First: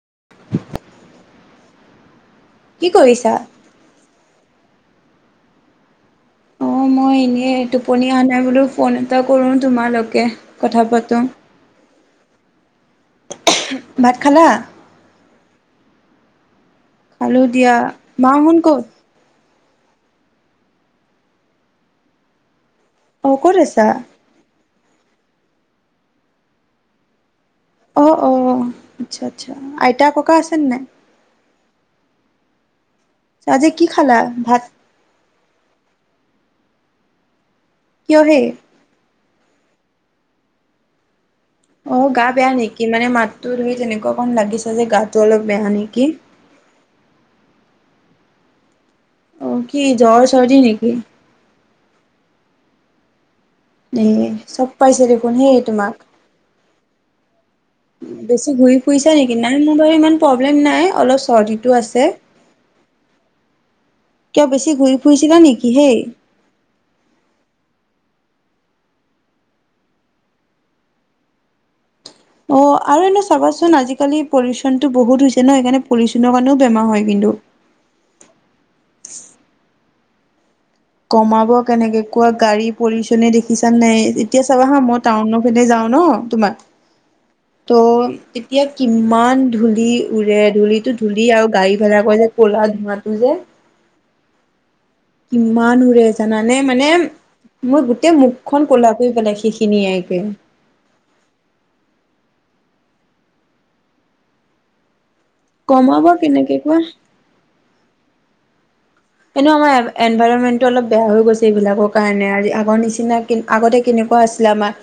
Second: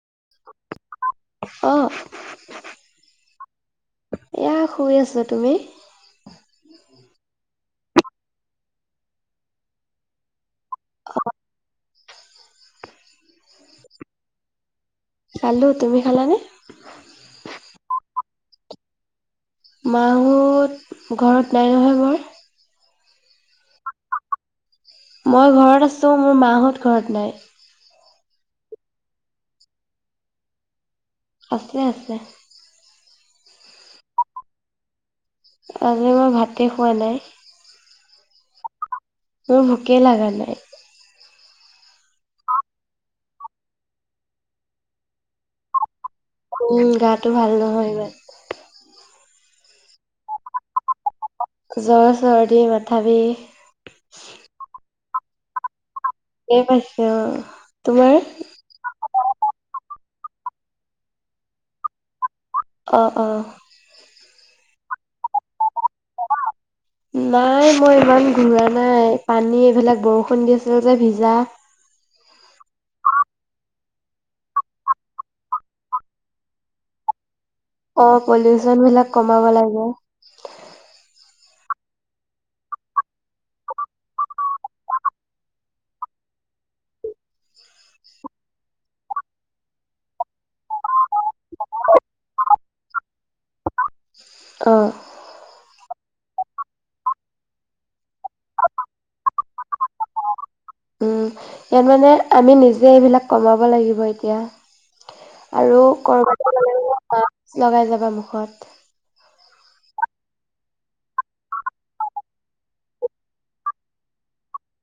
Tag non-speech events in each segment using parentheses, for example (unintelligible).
(inaudible) অ' কি কৰিছা? এয়া শুই আছো তুমি। অ মই এনেই টোপনি অহা নাই বোলো ফোন এটা কৰোঁ তোমালেকে কথা পাতো। ভাত খালা? খালো তুমি খালানে? মাহত ক'ত? মাহোত ঘৰত নাই নহয় বৰ। অ ক'ত আছা? মই ঘৰত আছো মোৰ মাহঁত ঘৰত নাই? অ অ আচ্ছা আচ্ছা আইতা ককা আছেনে নাই? আছে আছে। চ আজি কি খালা ভাত? আজি মই ভাতে খোৱা নাই। কিয়ৰে। মোৰ ভোকে লগা নাই। অ গা বেয়া নেকি? মানে মাতটো ধৰি তেনেকুৱা কণ লাগিছে যে গাটো অলপ বেয়া নেকি? উম গাটো ভাল নহয় ইমান। অ কি জ্বৰ চৰ্দি নেকি। জ্বৰ চৰ্দি মাথা বিষ। এ চব পাইছে দেখোন সেই তোমাক। ধেৰ পাইছে অ'। তোমাৰ? বেছি ঘূৰি ফুৰিছা নেকি নাই মোৰ বাৰু ইমান প্ৰব্লেম নাই অলপ চৰ্দিটো আছে অ অ কিয় বেছি ঘূৰি ফুৰিছিলা নি? নাই মই ইমান। ঘূৰা নাই পানী এইবিলাক বৰষুণ দি আছিল যে ভিজা। অ আৰু এনে চাবাচোন আজিকালি পলিউচনতটো বহুত হৈছে ন সেইকাৰণে পলিউচনৰ কাৰণেও বেমাৰ হয় কিন্তু। অ পলিউচন বিলাক কমাব লাগে। কমাব কেনেকে কোৱা গাড়ীৰ পলিউচন এ দেখিছা নাই এতিয়া চাবা হা মই টাউন পিনে যাও ন তোমাৰ ত' এতিয়া কিমান ধূলি উৰে ধূলিটো। ধূলি আৰু গাড়ী ভাড়া কৰে যে ক'লাত। ম তো যে অ কিমান ৰে জানানে মানে মই গোটেই মুখখন কলা কৰি পেলাই শিষ। উম ইয়াত মানে। আমি নিজে এইবিলাক কমাব লাগিব এতিয়া? আৰু কমাব কৰবাত কেনেকে গলে কোৱা? মাছ লগাই যাবা মোক। কত এনেও আমাৰ এনভাইৰণমেন্টটো অলপ বেয়া হৈ গৈছে এইবিলাকৰ কাৰণে আ আগৰ নিচিনা আগতে কেনেকুৱা আছিলে আমাৰ।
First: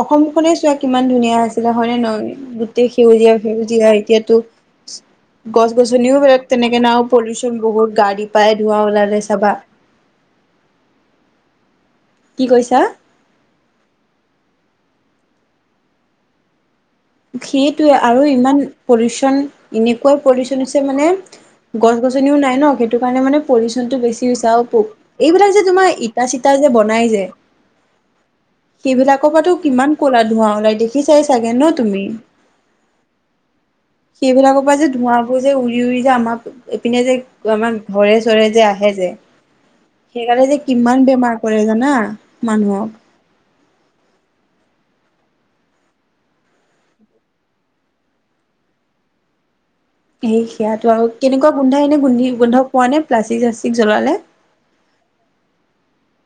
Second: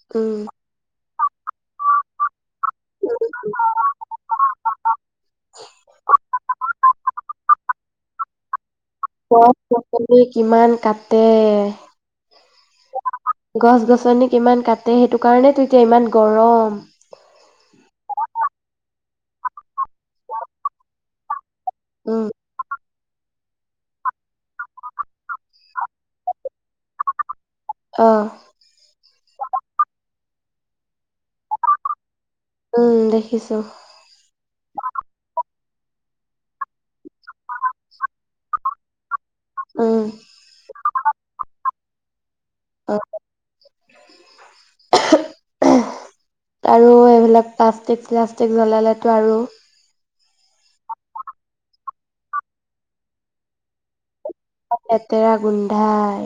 অসম উম। খনে চোৱা কিমান ধুনীয়া। য়া আছিলে হয়নে ন। সেউজীয়া সেউজীয়া এতিয়াতো গছ গছনিও তেনেকে না পলিউচন বহুত গাড়ী। পাই ধোৱা ওলালে গ চাবা পচনি কিমান কাটে। কি কৈছা গছ গছনি কিমান কাটি। তাতে সেইটো কাৰণে তো এতিয়া ইমান গৰম। সেইটোৱে আৰু ইমান পলিউচন এনেকুৱাই পলিউচন আছে মানে। গছ উম, গছনিও নাই ন সেইটো কাৰণে মানে। পলিউচন টো বেছি হৈছে আৰু পোক এইবিলাক যে তোমাৰ ইটা চিটা যে বনাই যে। আহ কাতো কিমান কলা ধোবা ওলাই দেখি চাই চাগে। তুমি উম, দেখিছো, সেইবিলাকৰ পৰা যে ধোঁৱাবোৰ। যে উৰি উৰি যে আমাক এইপিনে যে আমাৰ ঘৰে চৰে যে আহে যে। উম, সেইকাৰণে যে কিমান বেমাৰ কৰে জানো। নাহ। মানুহক? অ'। আৰু এইবিলাক প্লাষ্টিক চলাষ্টিক জ্বলালেতো আৰু। সেই সেয়াটো আৰু কেনেকুৱা গোন্ধা এনে গোন্ধি গোন্ধ পোৱা নে প্লাষ্টিক চািক জ্বলালে? লেতেৰা গোন্ধাই।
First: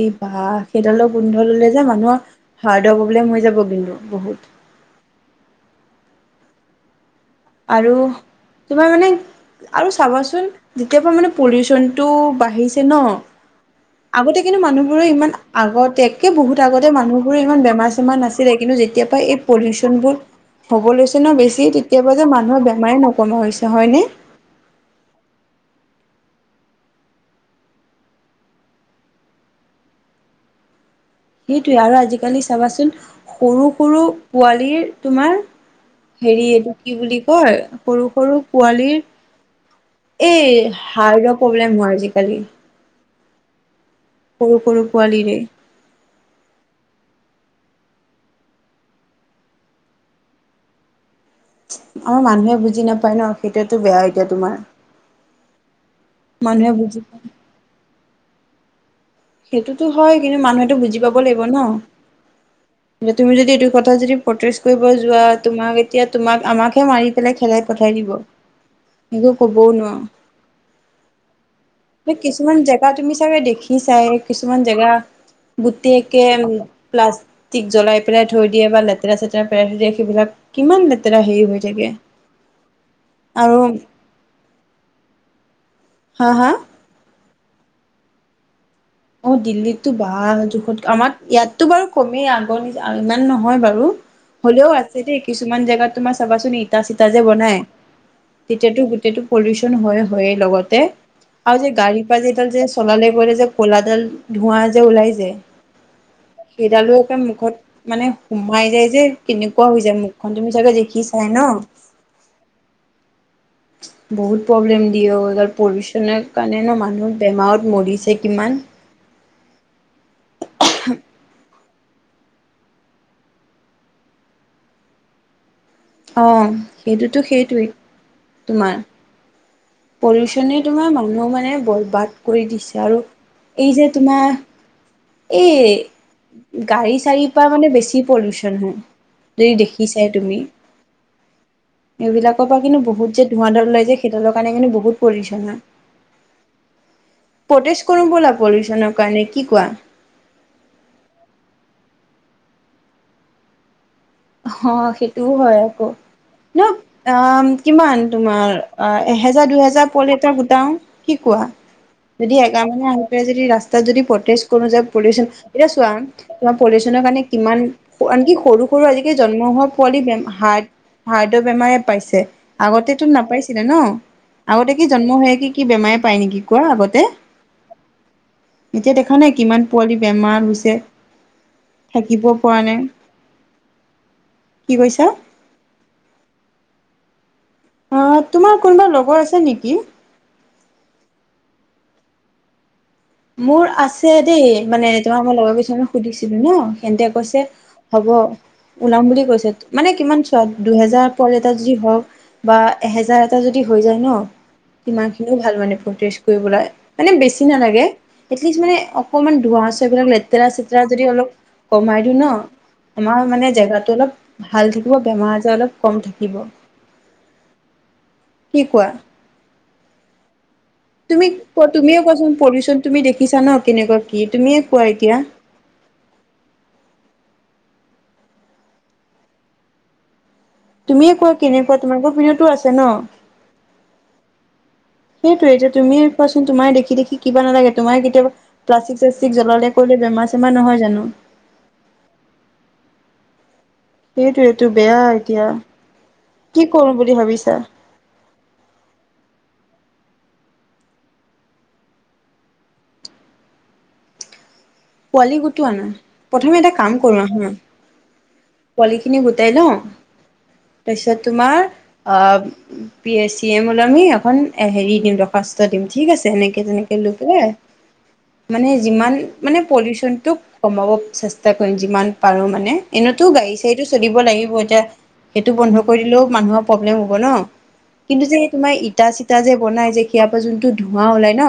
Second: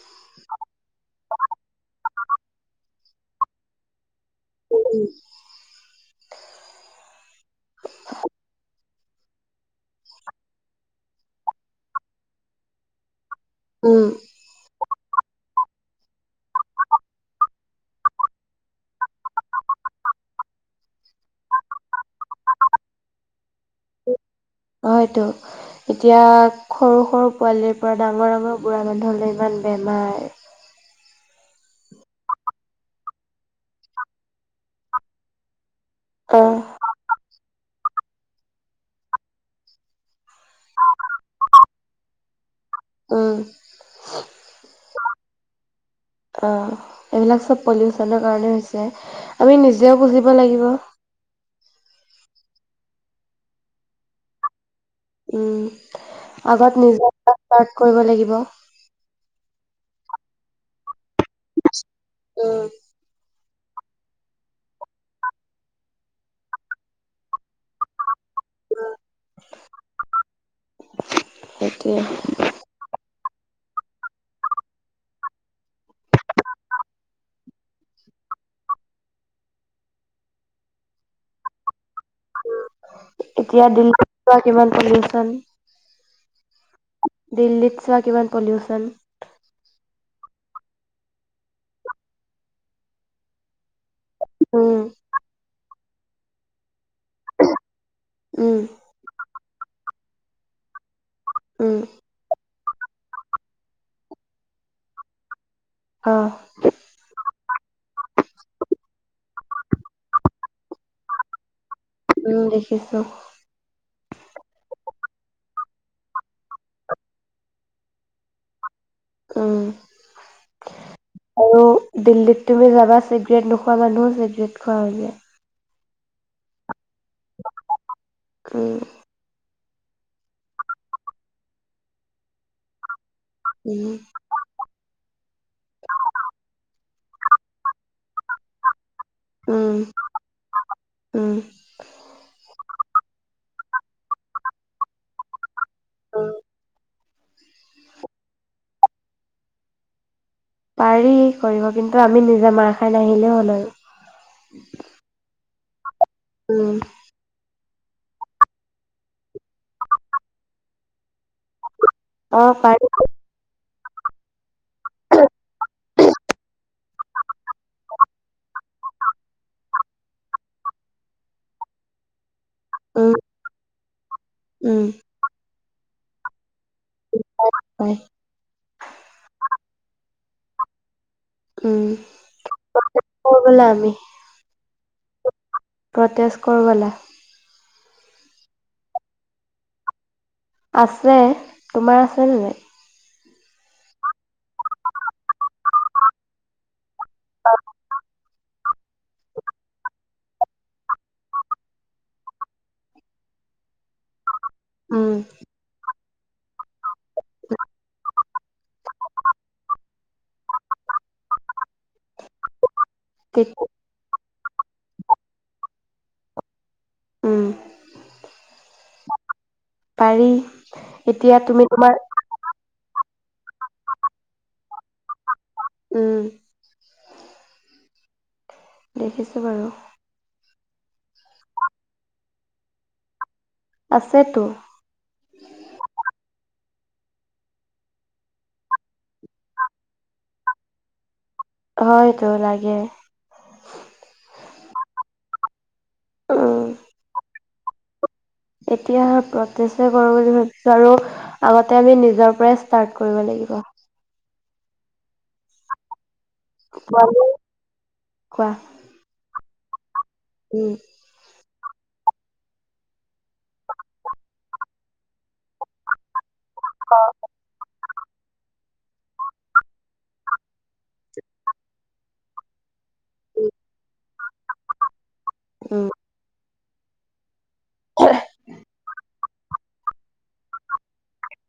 এই বাহ সেইডালৰ গোন্ধ ললে যে মানুহৰ। হাৰ্টৰ প্ৰব্লেম হৈ যাব কিন্তু বহুত। উ আৰু তোমাৰ মানে আৰু চাবাচোন, যেতিয়াবা মানে পলিউচনটো বাঢ়িছে ন। উম, আগতে কিন্তু মানুহ। ৰে ইমান আগতে একে বহুত আগতে মানুহ বোৰে ইমান বেমাৰ চেমাৰ নাছিলে, কিন্তু যেতিয় পৰাা এই পলিউচন বোৰ হ'ব লৈছে ন বেছি তেতিয়া। যে মানুহৰ বেমাৰে নকমোৱা হৈছে হয়নে। হয়তো এতিয়া সৰু সৰু পোৱালিৰ পৰা ডাঙৰ ডাঙৰ বুঢ়া মানুহলৈ ইমান বেমাৰ। সেইটোৱে আৰু আজিকালি চাবাচোন সৰু সৰু পোৱালীৰ তোমাৰ। হেৰি অ'। এইটো কি বুলি কয়। সৰু সৰু পোৱালীৰ এই হাৰ্টৰ প্ৰব্লেম হয় আজিকালি। অঁ। (unintelligible) পোৱালিৰে। অ, এইবিলাক চব পলিউশনৰ কাৰণে হৈছে আমি নিজেও বুজিব লাগিব। আমাৰ মানুহে বুজি নাপায় ন সেইটোয়াতো বেয়া এতিয়া তোমাৰ। উম। মানুহে আগত বুজি নিজৰ ক াৰট কৰিব লাগিব (unintelligible) সেইটোতো হয় কিন্তু মানুহেতটো বুজি পাব লাগিব ন। উম, তুমি যদি এইটো। কথা যদি পষ্ট্ৰেচ কৰিব যোৱা তোমাক এতিয়া তোমাক আমাকহে মাৰি পেলাই খেলাই পঠাই দিব। এইক ক'বও ন (unintelligible) সেইটোৱে, কিছুমান জেগা তুমি চাগে দেখিছা। চাই কিছুমান জেগা গোটকে প্লাষ্টিক জ্বলাই পেলাই থৈ দিয়ে বা লেতেৰা চেতেৰা পেলাই থৈ দিয়ে সেইবিলাক কিমান লেতেৰা হেৰি হৈ থাকে। আৰু এতিয়া দিল্লী যোৱা কিমান পলউচন। হা হা। দিল্লীত চোৱা কিমান পলউচন। অ দিল্লীততো বাল জোখত আমাৰ ইয়াততো বাৰু কমেই আগৰ নি ইমান নহয় বাৰু। হ'লেও উম, আছে দেই। কিছুমান জেগাত তোমাৰ চাবাচোন ইটা চিটা যে বনাই। উম, তেতিয়াতো গোটেইটো। পলিউশন হৈয়ে লগতে। আৰু যে উম, গাড়ী পা যে। যে চলালে গলে যে কলাডাল ধোঁৱা যে ওলাই যে, অ', সেইডালো একে মুখত মানে সুমাই যায় যে কেনেকুৱা হৈ যায় মুখখন তুমি চাগে দেখি চাই ন। উম, দেখিছো। বহুত প্ৰব্লেম দিয়ে, এইডাল পলিউচনৰ কাৰণে ন মানুহ বেমাৰত মৰিছে কিমান। উম। (inaudible) আৰু দিল্লীত তুমি যাবা চিগৰেট নোখোৱা মানুহো চিগৰেট খোৱা হৈ যায়। অঁ। সেইটোতো সেইটোৱেই তোমাৰ উম, পলিউচনে তোমাৰ মানুহ মানে বৰবাদ কৰি দিছে আৰু এই যে উম, তোমাৰ এই গাৰি-চাৰি পৰা মানে বেছি পলিউচন হয়। যদি উম, দেখিছাই তুমি, উম, এইবিলাকৰ পৰা কিন্তু বহু বহুত যে ধোঁৱা দাল উলাই যে, সেইডালৰ কাৰণে কিন্তু বহুত পলিউচন হয়। ওম প্ৰটেষ্ট কৰো ব'লা, পলিউচনৰ কাৰণে কি কোৱা? পাৰি কৰিব কিন্তু আমি নিজে মাৰ খাই নাহিলে হ'ল আৰু। অ সেইটোও হয় আৰু (unintelligible) ন উম, অম কিমান তোমাৰ এহেজাৰ দুহেজাৰ (unintelligible) গোটাও কি কোৱা? যদি অ', এগাল পাৰি, মানে আহি পৰে যদি ৰাস্তা ত যদি প্ৰটে কোনো যায় পলিউচন, এতিয়া চোৱা তোমাৰ পলিউচনৰ কাৰণে কিমান, আনকি সৰু সৰু আজিকালি জন্ম হোৱা পোৱালি বে হাৰ্ট-হাৰ্টৰ বেমাৰে পাইছে। আগতেতো উম। নাপাইছিলে ন, আগতে উম কি জন্ম হৈয়েই কি কি বেমাৰে পায় নেকি কোৱা আগতে, পাই এতিয়া দেখা নাই কিমান পোৱালি বেমাৰ হৈছে থাকিব পৰা নাই ওম কৰিবলে আমি। কি কৈছা? প্ৰটেছ কৰো বলা। অ তোমাৰ কোনোবা লগৰ আছে নেকি? আছে, তোমাৰ আছে নে নাই? মোৰ আছে দেই মানে তোমাৰ মই লগৰ কিছুমান সুধিছিলো ন তেন্তে কৈছে হ'ব ওলাম বুলি কৈছে মানে কিমান চোৱা দুহেজাৰ পোৱালি এটা যদি হওক বা এহেজাৰ এটা যদি হৈ যায় ন ইমান উম খিনিও ভাল মানে প্ৰতি ফুৰিবলৈ মানে বেছি নালাগে। এটলিষ্ট মানে অকমান ধোঁৱা চে এইবিলাক লেতেৰা চেতেৰা যদি অলপ কমাই দিওঁ ন আমাৰ মানে তেতিয়া জেগাটো অলপ। ভাল থাকিব বেমাৰ আজাৰ অলপ কম থাকিব। উম কি কোৱা। পাৰি তুমি এতিয়া কোৱা তোমাৰ তুমিয়ে কোৱাচোন পলিউচন তুমি দেখি দেখিছা ন কেনেকুৱা কি তুমিয়ে কোৱা এতিয়া। উম দেখিছে বাৰু তুমিয়ে কোৱা কেনেকুৱা তোমালোকৰ পিনতো আছে ন আছেটো সেইটো যে তুমিয়ে কোৱাচোন তোমাৰ দেখি দেখি কিবা নালাগে তোমাৰ কেতিয়াবা প্লাষ্টিক চাছতিক জ্বলালে কৰিলে বেমাৰ চেমাৰ নহয় জানোঁ হয়টো লাগে। সেইটো এইটো বেয়া এতিয়া। উম কি কৰোঁ বুলি ভাবিছা। এতিয়া প্ৰতেছে কৰোঁ বুলি ভাবিছোঁ আৰু আগতে আমি নিজৰ পৰাই ষ্টাৰ্ট কৰিব লাগিব। পোৱালি গোটোৱা না। প্ৰথমে এটা কাম কোৱা কৰোঁ আহা কোৱা। পোৱালি খিনি গোট তেনু। উম তাপিছত তোমাৰ। অ পি এ চি এমলে আমি এখন হেৰি দিম দৰ্খাস্ত দিম ঠিক আছে সেনেকে কেইজনিকে লৈ পেলাই মানে যিমান মানে পলিউচনটো কমাব চেষ্টা কৰিম যিমান পাৰোঁ মানে এনেইটো উম গাৰি চাৰি সেইটো চলিব লাগিব এতিয়া সেইটো বন্ধ উম কৰি দিলেওঁ মানুহক। প্ৰব্লেম হ'ব ন। কিন্তু যে তোমাৰ ইটা চি ইটা যে বনাই যে সিয়াপা যোনটো ধোঁৱা ওলাই ন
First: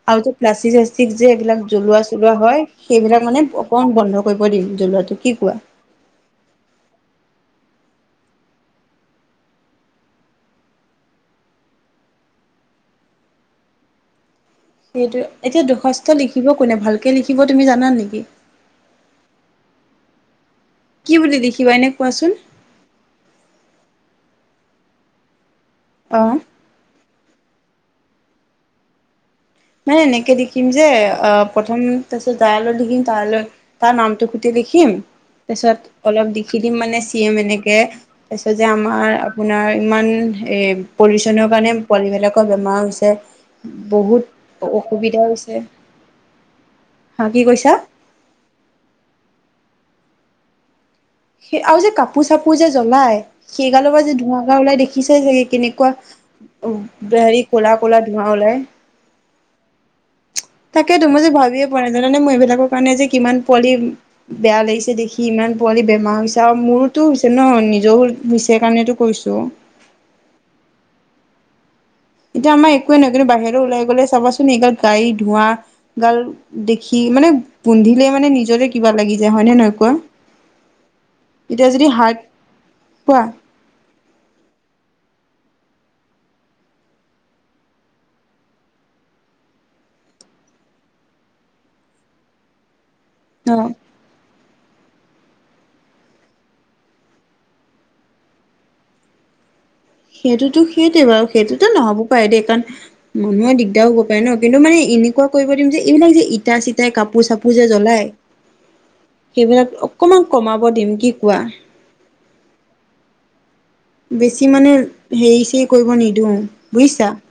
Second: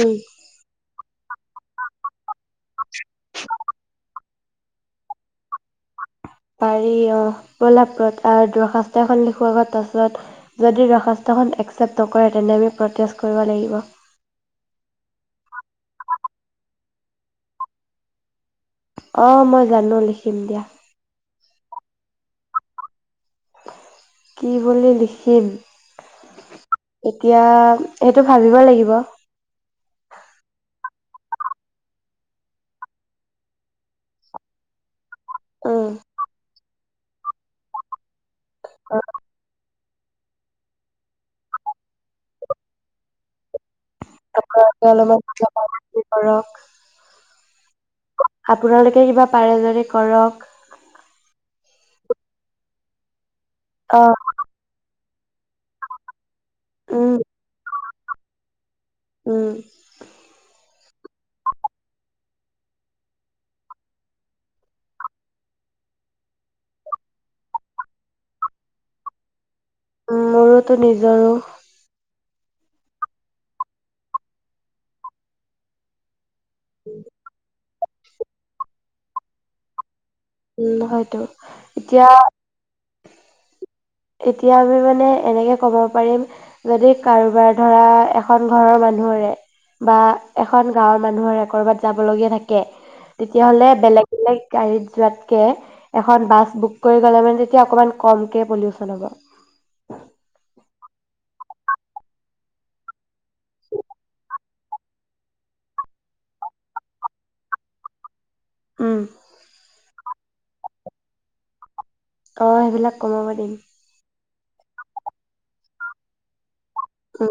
উম আৰু যে প্লাষ্টিক ঠিক যে এইবিলাক জলোৱা জলোৱা হয় সেইবিলাক মানে অকণ বন্ধ কৰিব দিম জ্বলোৱাটো কি কোৱা। পাৰি অ প্ৰলাপ দৰখাস্ত এখন লিখো আগত পাছত যদি দৰখাস্তখন একচেপ্ট নকৰে তেনে আমি প্ৰতেছ কৰিব লাগিব। সেইটো এতিয়া দৰখাস্ত লিখিব কোনে ভালকে লিখিব তুমি জানা নেকি? অ মই জানোঁ লিখিম দিয়া। কি বুলি দেখিবা এনে কোৱাচোন। কি বুলি লিখিম। অ এতিয়া সেইটো ভাবিব লাগিব। মানে এনেকে লিখিম যে আহ প্ৰথম তাৰপিছত তাইলৈ লিখিম তাইলৈ তাৰ নামটো সুধি লিখিম উম তাৰিছত অলপ দি। লিখি দিম মানে চি এমএনেকে তাৰ পিছত যে আমাৰ আপোনাৰ ইমান এ পলিউচনৰ কাৰণে পোৱালী বিলাকৰ বেমাৰ হৈছে বহুত আপোনালোকে অলপ অসুবিধা মান হৈছে আপোনাৰ কৰক হা কি কৈছা আপোনালোকে কিবা পাৰে যদি কৰক সেই আৰু যে কাপোৰ চাপোৰ যে জ্বলায় সেই গালৰ পৰা অ যে ধোঁৱা উলাই দে পিছে হেৰি কেনেকুৱা অ উম দৈ হাৰি খোলা কলা ধোঁৱা ওলাই উম তাকেত তো মই যে ভাবিয়ে পোৱা নাইাজানানে মই এইবিলাকৰ কাৰণে যে কিমান পোৱালি বেয়া লাগিছে দেখি ইমান পোৱালি বেমাৰ হৈছে আৰু মোৰোতো হৈছে ন নিজৰ হৈছে কাৰণো কৈছো মোৰোতো নিজৰো এতিয়া আমাৰ একোৱে নহয় কিন্তু বাহিৰ ওলাই গ'লে চাবাচোন এইগাল গাড়ী ধোঁৱা গাল দেখি মানে গোন্ধিলে মানে নিজৰে কিবা লাগি যায় হয় নহয় কোৱা উম হয়তো যদি এতিয়া হাৰ্ট কোৱা এতিয়া আমি মানে এনেকে ক'ব পাৰিম যদি কাৰোবাৰ ধৰা এখন ঘৰৰ মানুহৰে বা এখন গাঁৱৰ মানুহৰে ক'বাত যাবলগীয়া থাকে অ তেতিয়াহ'লে বেলেগ বেলেগ গাড়ীত যোৱাতে এখন বাছ বুক কৰি গলে অকমান কম কে পলিউ শুদ্ধ অংক সেইটোতো সেইটোৱে বাৰু সেইটোতো নহব পাৰে দেই কাৰণ মানুহৰ দিগদাৰ হব পাৰে ন কিন্তু মানে এনেকুৱা কৰিব দিম যে এইবিলাক যে ইটা চিটাই কাপোৰ চাপোৰ যে জ্বলাই উম, সেইবিলাক অকণমান কমাব দিম কি কোৱা অ সেইবিলাক কমাব দিম বেছি মানে হেৰি চেৰি কৰিব নিদিওঁ বুজিছা উম,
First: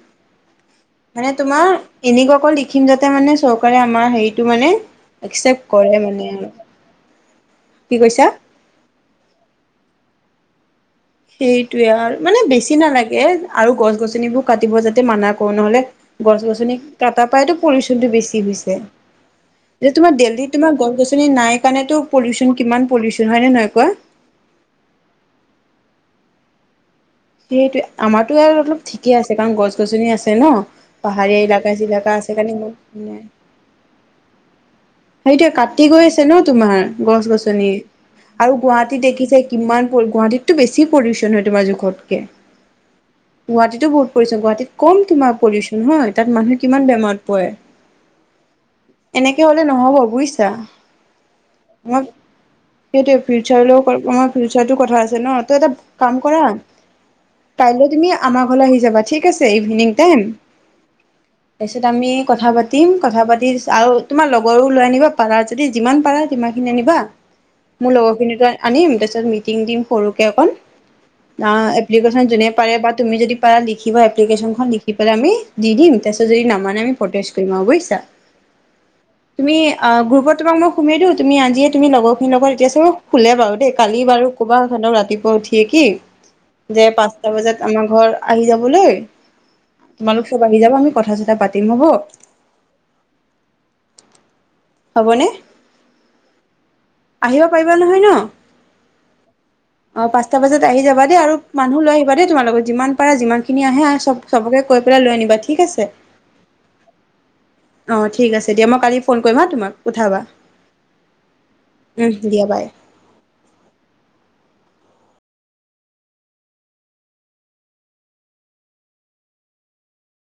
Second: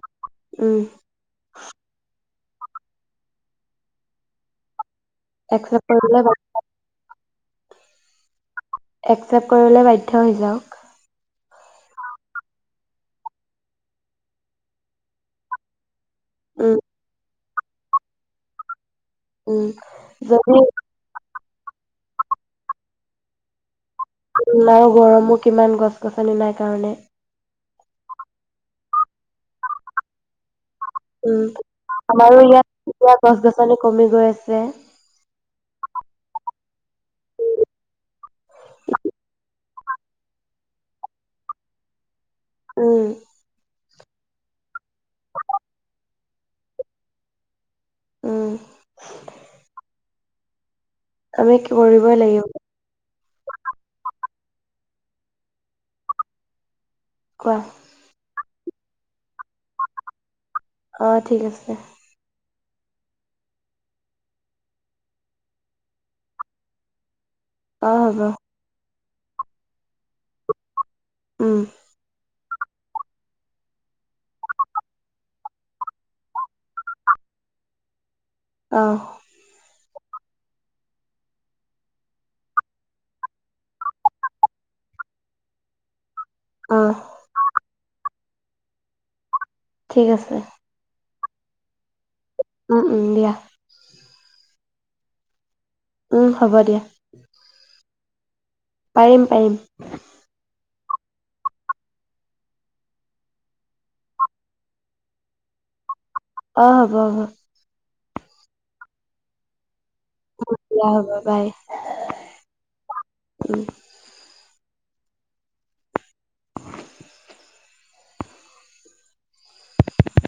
উম, মানে তোমাৰ এনেকুৱা অকল সেইখিনি মানে চৰকাৰে আমাৰ হেৰিটো মানে এক্সচেপ্ট একচেপ্ট কৰে কৰিবলৈ নে কি কৈছা এক্সচেপ্ট কৰিবলৈ বাধ্য হৈ যাওঁক সেইটোয়ে আৰ মানে বেছি নালাগে আৰু গছ গছনিবোৰ কাটিব যাতে মানা কৰো নহলে গছ গছনি উম, তাপইতো পাইতো পলিউচন টো বেছি হৈছে উম, এতিয়া তোমাৰ দিল্লীত যদি তোমাৰ গছ গছনি নাই সেইকাৰণেতো পলিউচন কিমান পলিউচন হয় নে নহয় কোৱা আৰু ইমান গৰম কিমান গছ গছনি নাই কাৰণে সেইটোৱে আমাৰতো আৰু অলপ ঠিকে আছে কাৰণ গছ গছনি আছে ন পাহাৰীয়া উম এলেকা চিলাকা আছে আমাৰো কাৰণে ইমান ইয়াত এতিয়া নাই গছ গছনি কমি গৈ আছে এতিয়া কাটি গৈ আছে ন তোমাৰ গছ গছনিৰ আৰু গুৱাহাটীত দেখিছে কিমান গুৱাহাটীততো বেছি পলিউচন হয় তোমাৰ জোখতকে। উম, গুৱাহাটীতো বহুত গুৱাহাটীত কম তোমাৰ পলিউচন হয় তাত মানুহে কিমান বেমাৰত পৰে। উম, এনেকে হ'ল হ'ব বুজিছা। আমি কি কৰিবই লাগিব। সেই ফিউচাৰলৈ ফিউচাটো কথা আছে ন তই এটা কাম কৰা? কোৱা। কাইলৈ তুমি আমাক ঘৰলৈ আহি যাবা ঠিক আছে ইভিনিং টাইম। অ', ঠিক আছে তাৰপিছত আমি কথা পাতিম পাতিম কথা পাতি আৰু তোমাৰ লগৰো লৈ আনিবা পাৰা যদি যিমান পাৰা সিমান খিনি আনিবা। মোৰ অ', লগৰ হ'ব খিনিকো আনিম মিটিং দিম সৰুকে অকণ বা উম, এপ্লিকেশন যেনে পাৰে বা তুমি যদি পাৰা লিখিবা এপ্লিকেশনখন লিখি পেলাই আমি দিম তাৰ পিছত যদি নামানে ফটেজ কৰিম বুজিছা। অহ অ গ্ৰুপত তোমাক মই সোমাই দিওঁ তুমি আজিয়ে তুমি লগৰ মোৰ লগৰ এতিয়া চব হুলে বাৰু দেই কালি বাৰু কবা সিহঁতক ৰাতিপুৱা উঠিয়ে কি যে অ', পাঁচটা বজাত আমাৰ ঘৰ আহি যাবলৈ ঠিক তোমালোক আছে। চব আহি যাব আমি কথা চতা কথা পাতিম হ'ব। উম উম দিয়া। হ'বনে? উম হ'ব দিয়া। আহিব পাৰিবা নহয় ন? অ পাৰিম, পাৰিম, পাঁচটা বজাত আহি যাবা দেই আৰু মানুহ লৈ আহিবা দেই তোমাৰ লগত যিমান পাৰা যিমান খিনি আহে চব চবকে কৈ পেলাই লৈ আনিবা ঠিক আছে। অ হ'ব হব অঁ ঠিক আছে দিয়া মই কালি ফোন কৰিম হা তোমাক। উঠাবা। দিয়া হ'ব বাই। উম দিয়া বাই উম। (unintelligible)